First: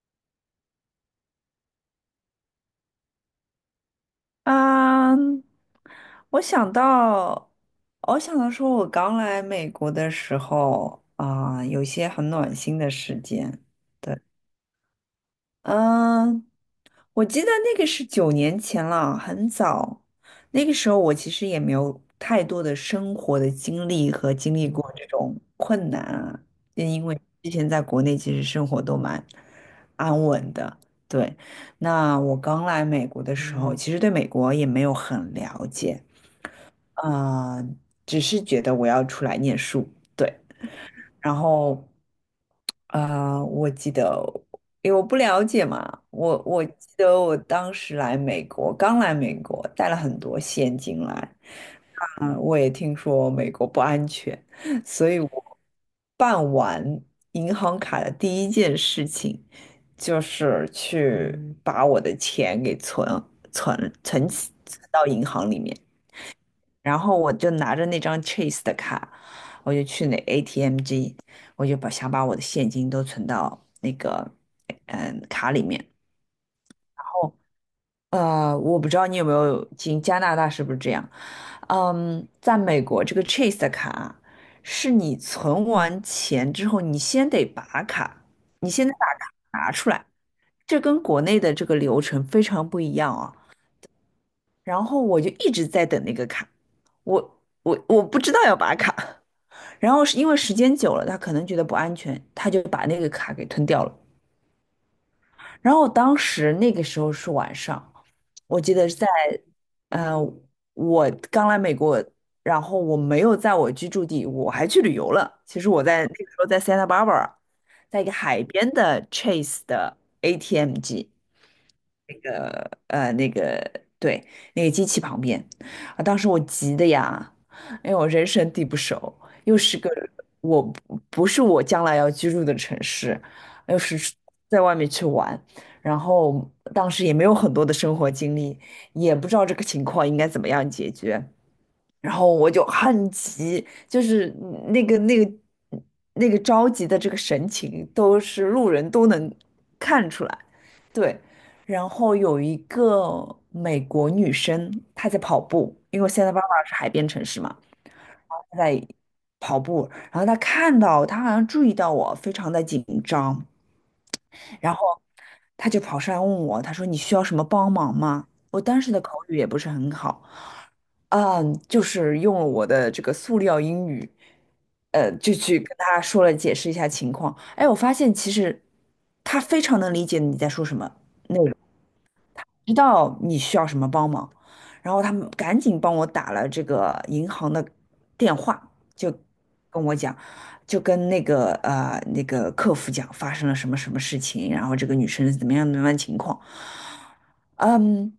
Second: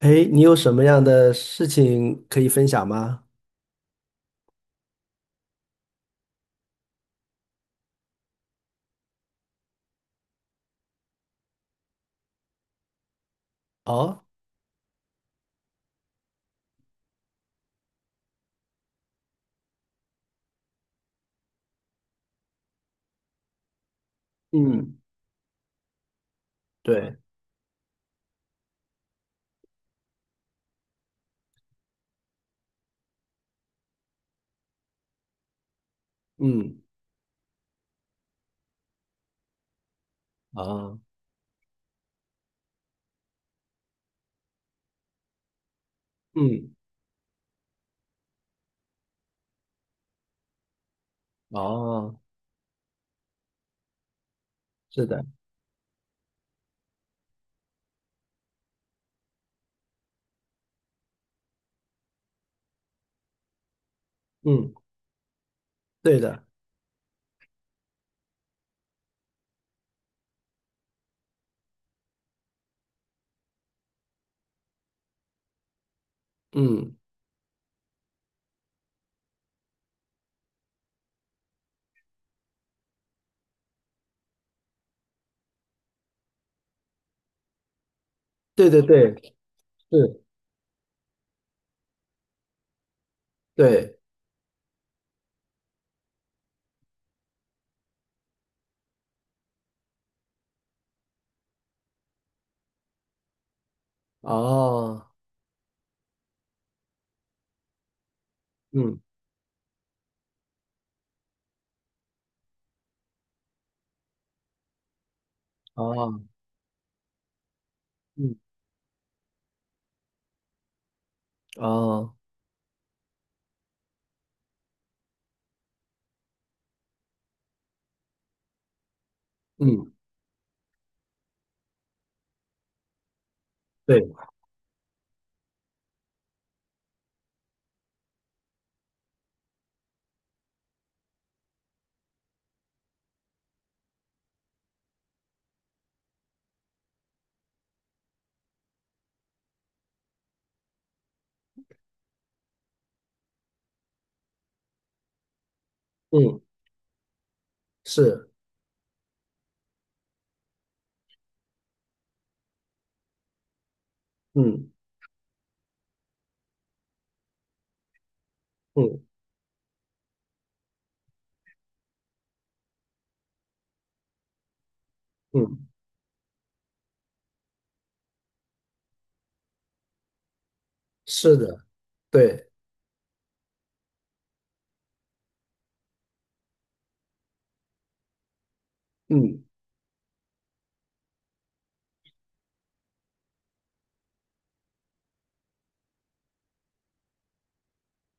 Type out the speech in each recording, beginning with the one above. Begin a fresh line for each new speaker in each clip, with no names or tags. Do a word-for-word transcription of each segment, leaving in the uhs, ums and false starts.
哎，你有什么样的事情可以分享吗？
啊，我想到，我想到说，我刚来美国的时候啊，有一些很暖心的事件。
哦，
嗯，我记得那个是九年前了，很早。那个时候我其实也没有太多的生活的经历和经历过
嗯，
这种困难啊，就因
对，
为之前在国内其实生活都蛮安稳的。对，那我刚来美国的时候，其实对美国也没有很了解，
嗯
啊，只是觉得我要出来念书。对。
哦，
然后，啊，我记得，因为我不了解嘛，我我
嗯，
记得我当时来美国，刚来美国，带了很多现金来。
哦，
嗯，我也听说美国不安全，
是
所以
的，
我办完银行卡的第一件事情就是去把我的钱给存存存起
嗯，
存到银行里面。
对的，
然后我就拿着那张 Chase 的卡，我就去那 A T M 机，我就把想把我的现金都存到那个嗯卡里面。然
嗯，
后呃，我不知道你有没有进加拿大是不是这样？嗯，在美国这个 Chase 的卡是你存完钱之后，你先得拔卡，
对
你
对
先得把
对，
卡拿出来，
是，
这跟国内的这个流程非常不一样啊。
对，
然后我就一直在等那个卡，我我我不知道要拔卡。然后是因为时间久了，他可能觉得不安全，他就把那个卡给吞掉了。
哦，
然后当时那个时候是晚上，我记得是
嗯
在，呃，我刚来美国，然后我没有在我居住地，我还去旅游了。其实我在那
哦，
个时候在 Santa Barbara,在一个
嗯
海边的 Chase 的 A T M 机。
哦，
那个呃那个对那个机器旁边啊，当时我急的呀，因为我人生地不熟，又是个
嗯，
我不不是我将来要居住的城市，又是
对，
出在外面去玩，然后当时也没有很多的生活经历，也不知道这个情况应该怎么样解决。然后我就很急，就是那个那个那个着急的这个神情，都是路人都能看出来。对，然后有一个美国女生，她在跑步，因为我现在
嗯
爸爸是海边城市嘛，
是，
他在跑步，然后他看到他好像注意到我非常的紧张，
嗯
然后他就跑上来问我，他说你需要什么帮忙吗？我当时的
嗯
口语也不是很好，嗯，就是用了我的这个塑料英语，呃，就去
嗯，
跟他说了解释一下情况。哎，我发现其实他非常能理解你在说什么。
是的，对，
知道你需要什么帮忙，然后他们赶紧帮我打了这个银行的电话，就
嗯
跟我讲，就跟那个呃那个客服讲发生了什么什么事情，然后这个女生是怎么样怎么样情况，嗯。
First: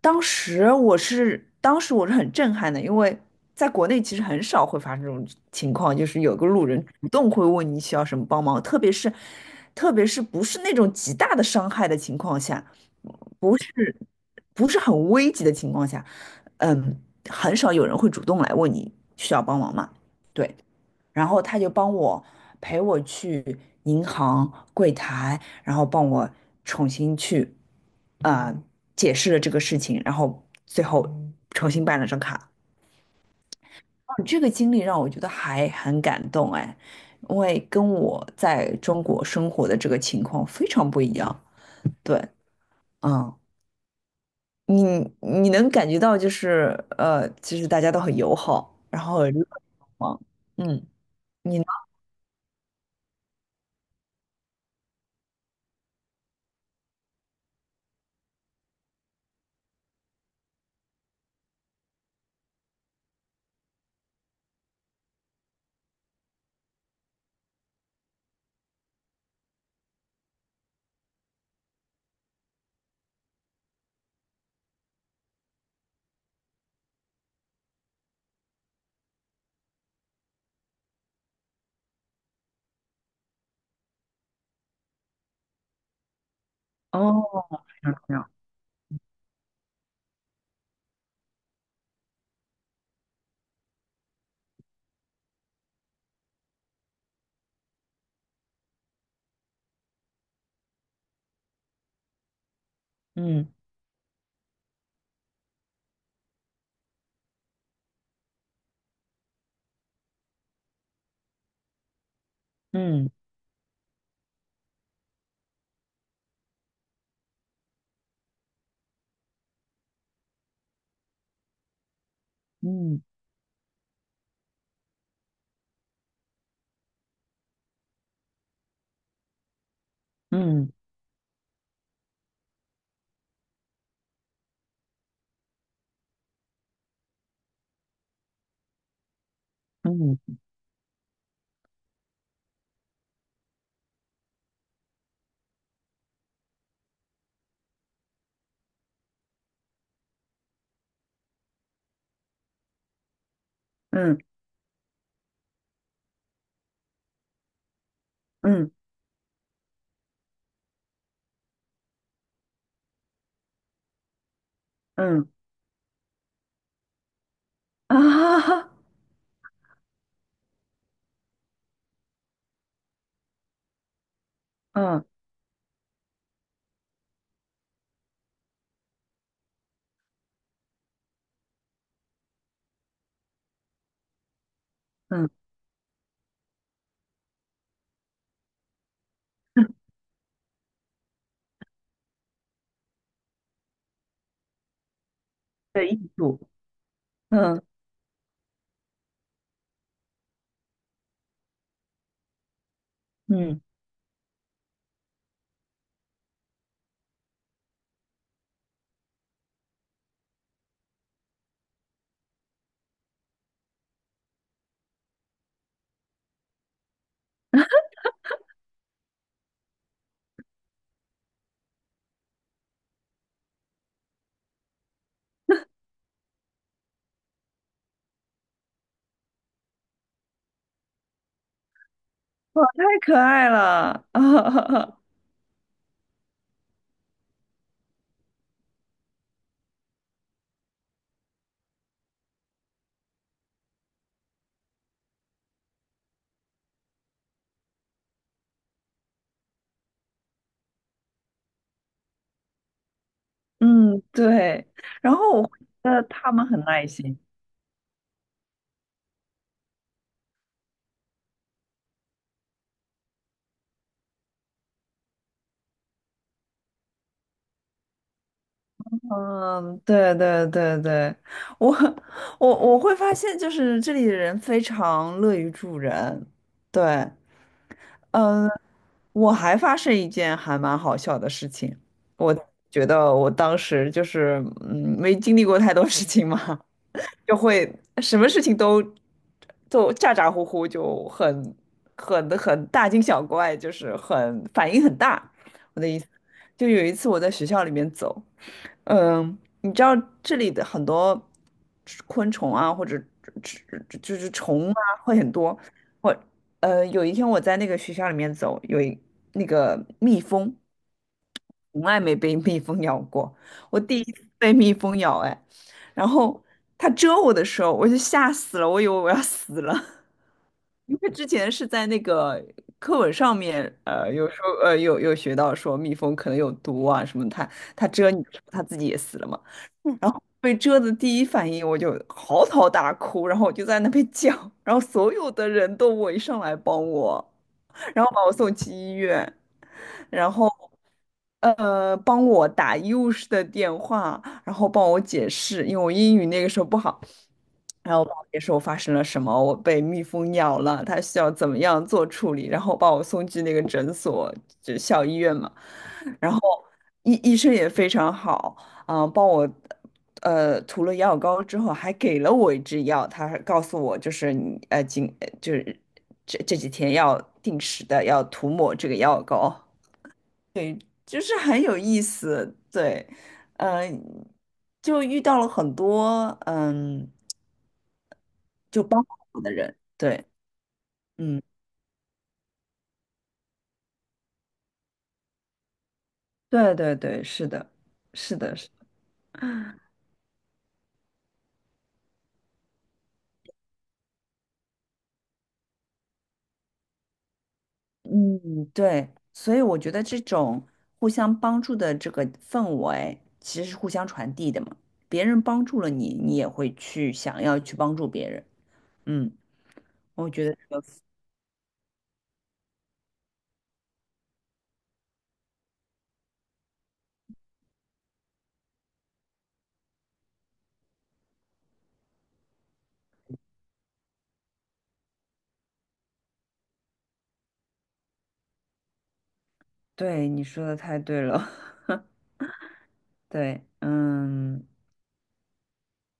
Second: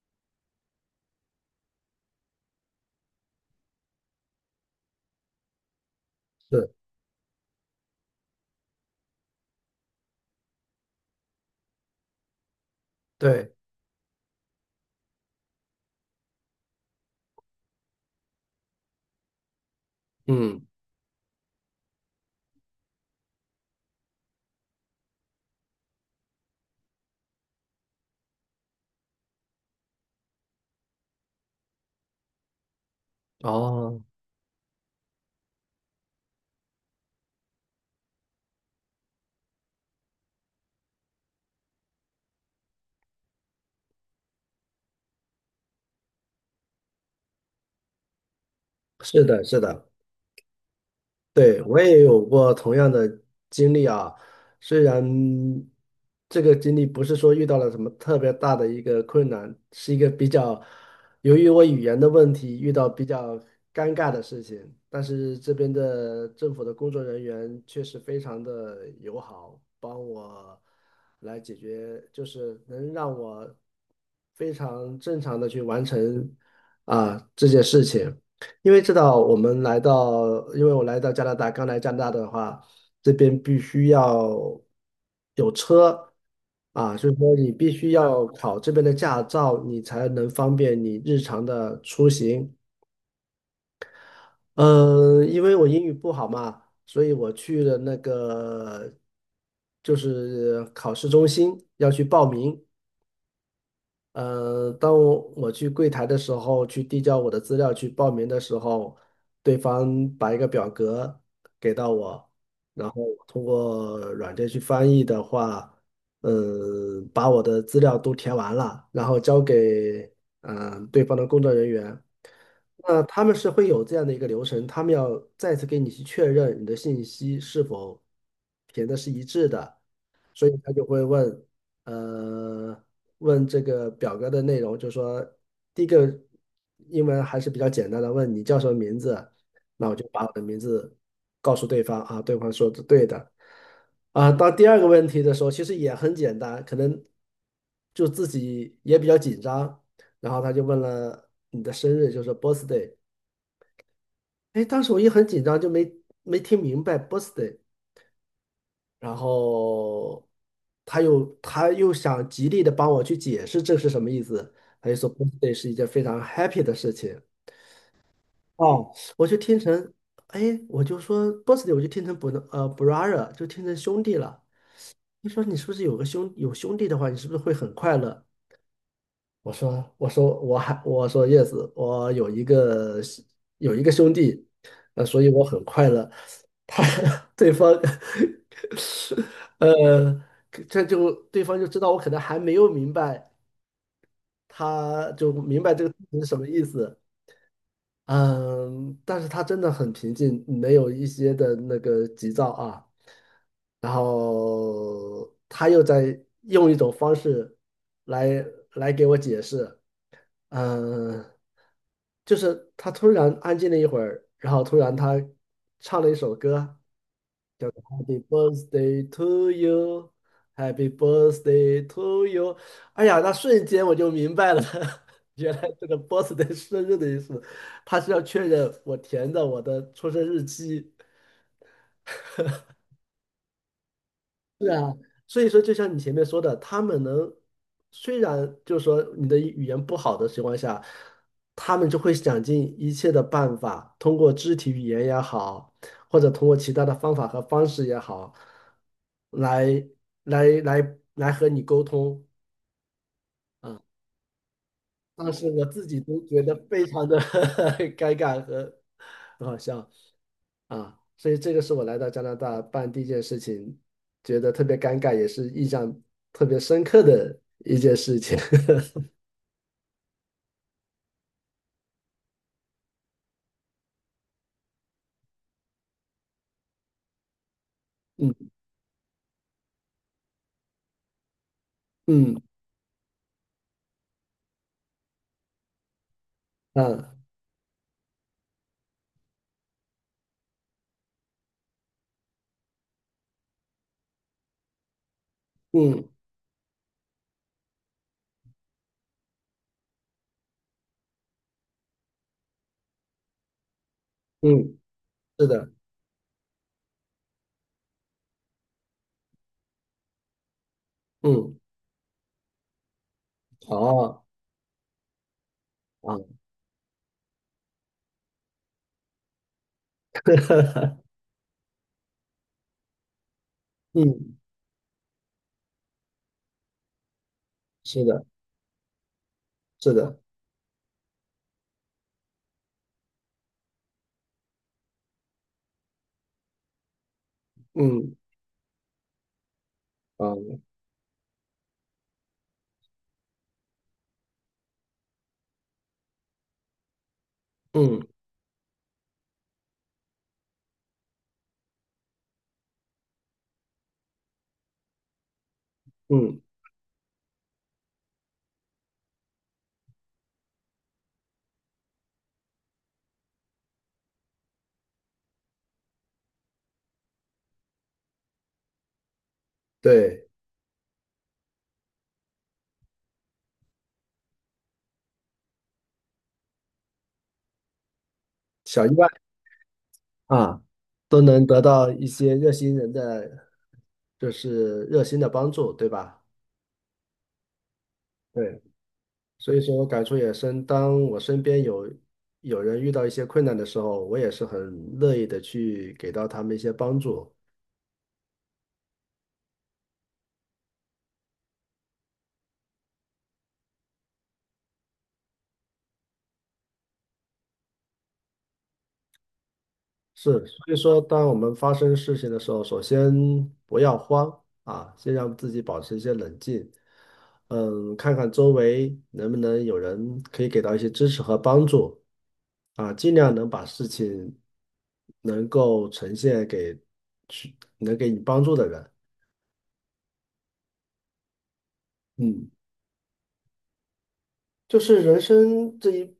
当时我是，当时我是很震撼的，因为在国内其实很少会发生这种情况，就是有个路
是，
人主动会问你需要什么帮忙，特别是，特别是不是那种极大的伤害的情况下，
对，
不是不是很危急的情况下，嗯，很少有人会主动来问你需要帮忙嘛。对。
嗯，
然后他就帮我陪我去银行柜台，然后帮我重新去啊呃解释了这个事情，然后最后重新办了张卡。
哦，
哦这个经历让我觉得还很感动哎，因为跟我在中国生活的这个情况非常不一样。对，嗯，你你能感觉到就是呃，就是大家都很友好，然后
是
很热
的，是的。
情嘛。嗯，你
对，
呢？
我也有过同样的经历啊，虽然这个经历不是说遇到了什么特别大的一个困难，是一个比较，由于我语言的问题遇到比较尴尬的事情，但是这边的政府的工作人员确实非常的友好，帮我来解决，就是能让我非常正常的去完成啊这件事情。因为知道我们来到，因为我来到加拿大，刚来加拿大的话，这边必须要有车啊，所以说
哦，
你必须要考这边的驾照，你才能方便你日常的出行。嗯，因为我英语不好嘛，所以我去了那个就是考试中心要去报名，
嗯
呃，当我我去柜台的时候，去递交我的资料去报名的时候，对方把一个表格给到我，然后
嗯
我通过软件去翻译的话，嗯，把我的资料都填完了，然后交给嗯呃对方的工作人员。
嗯。
那他们是会有这样的一个流程，他们要再次给你去确认你的信息是否填的是一致的。所以
嗯
他就会问，呃，问这个表格的内容，就说第一个英文还是比较简单的，问你叫什么名字，那我就把我
嗯
的名字告诉对方啊，对方说是对的，啊，到第二个问题的时候，其实也很简单，可能就自己也比较紧张，然后他就问了你的生日，就是 birthday,
嗯
哎，当时我也很紧张，就没没听明白 birthday。
嗯
然后他又他又想极力的帮我去解释这是什么意思，他就说
嗯
birthday 是一件非常 happy 的事情。
啊，
哦，我就听成，哎，我就说 birthday 我就听成 b r 呃 brother 就听成兄弟了。
嗯
你说你是不是有个兄有兄弟的话，你是不是会很快乐？我说我说我还我说叶子，我有一个有一个兄弟，呃，所以我
嗯
很快乐。他 对方 呃，这就对方就知道我可能还没有明白，他就明白
的
这个
艺
是什
术，
么意思。
嗯，
嗯，但是他真的很平静，没有一些的那个急躁啊。
嗯。
然后他又在用一种方式来来给我解释。嗯、呃就是他突然安静了一会儿，然后突然他唱了一首歌，叫做《Happy Birthday to You》,Happy Birthday to You。哎呀，那瞬间我就明白了，原来这个 birthday 生日的意思，他是要确认我填的我的出生日期。
哇，太可爱了啊，
是啊，所以说，就像你前面说的，他们能，虽然就是说你的语言不好的情况下，他们就会想尽一切的办法，通过肢体语言也好，或者通过其他的方法和方式也好，来来来来和你沟通啊。
嗯，对，然
当
后我
时
会
我自
觉
己
得
都
他
觉
们
得
很
非
耐
常的
心，
尴尬和 很好笑。啊，所以这个是我来到加拿大办第一件事情，觉得特别尴尬，也是印象特别深刻的一件事情。
嗯，对对对对，我我我会发现就是这里的人非常乐于助人，对，嗯、
嗯
我还发生一件还蛮好笑的事情，我
嗯
觉得我当时就是嗯，没经历过太多事情嘛，
啊
就会什么事情都都咋咋呼呼，就很很很大惊小怪，就是很反应很大。我的意思，
嗯
就有一次我在学校里面走，嗯，你知道这里的很多昆虫啊，或者就是虫
嗯，
啊，会很
是
多。
的，
我呃，有一天我在那个学校里面走，有一那个蜜蜂，
嗯
从来没被蜜蜂咬过，我
好
第一
啊，
次被蜜蜂咬，哎，然后它蛰我的时候，我就吓死了，我以为我要死了，因为 之前是在那个课文上面，呃，有
嗯
时候呃有有学到说蜜蜂可能有毒啊什么它它
是
蛰你
的，
的时候，它自己也死了嘛。
是
然
的，
后被蛰的第一反应我就嚎啕大哭，然后我就在那边叫，然后所有的人都围上来帮我，然后
嗯
把我送去医院，然后
啊
呃帮我打医务室的电话，然后帮我解释，因为我英语那个时候不好，然
嗯
后帮我解释我发生了什么，我被蜜蜂咬了，他需要怎么样做处理，然后把我送去那个诊所，就校医院嘛。然
嗯，
后医医生也非常好，啊、帮我呃涂了药膏之后，还给了我一支药，他还告诉我就是你呃今呃就是这这几天要定时的要涂抹这个药膏，
对，
就是很有意思，对，嗯、就遇到了很多嗯
小意外
好的人，对，
啊，都
嗯，
能得到一些热心人的，就是热心的帮助，对吧？
对对对，是的，是的。
对。
是的。
所以说我感触也深，当我身边有有人遇到一些困难的时候，我也是很乐意的去给到他们一些帮助。
嗯，对，所以我觉得这种互相帮助的这个氛围，其实是互相传递的嘛。别人帮助了你，你也会去想要去帮助别人。嗯，我
是，
觉得这
所以
个，
说，当我们发生事情的时候，首先不要慌啊，先让自己保持一些冷静，嗯，看看周围能不能有人可以给到一些支持和帮助啊，尽量能把事情能够呈现给去能给你帮助的人。
对，你说的太对了。
嗯。
对，嗯
就是人生这一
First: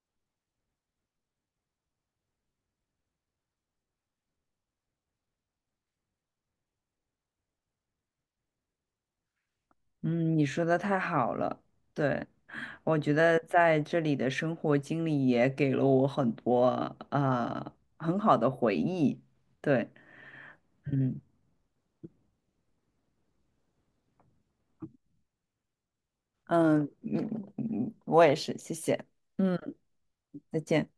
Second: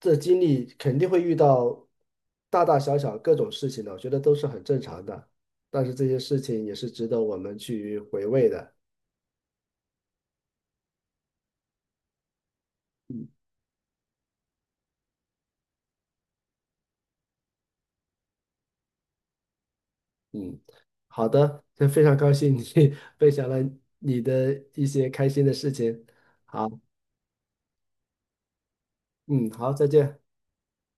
这经历，肯定会遇到大大小小各种事情的，我觉得都是很正常的。但是这些事情也是值得我们去回味的。
嗯，你说的太好了。对，我觉得在这里的生活经历也给了我很多呃很好的回忆。对，
嗯，
嗯
好的，那非常高兴你 分享了你的一些开心的事情。好，
嗯嗯，嗯我也是，谢谢。
嗯，好，
嗯。
再见。
再见。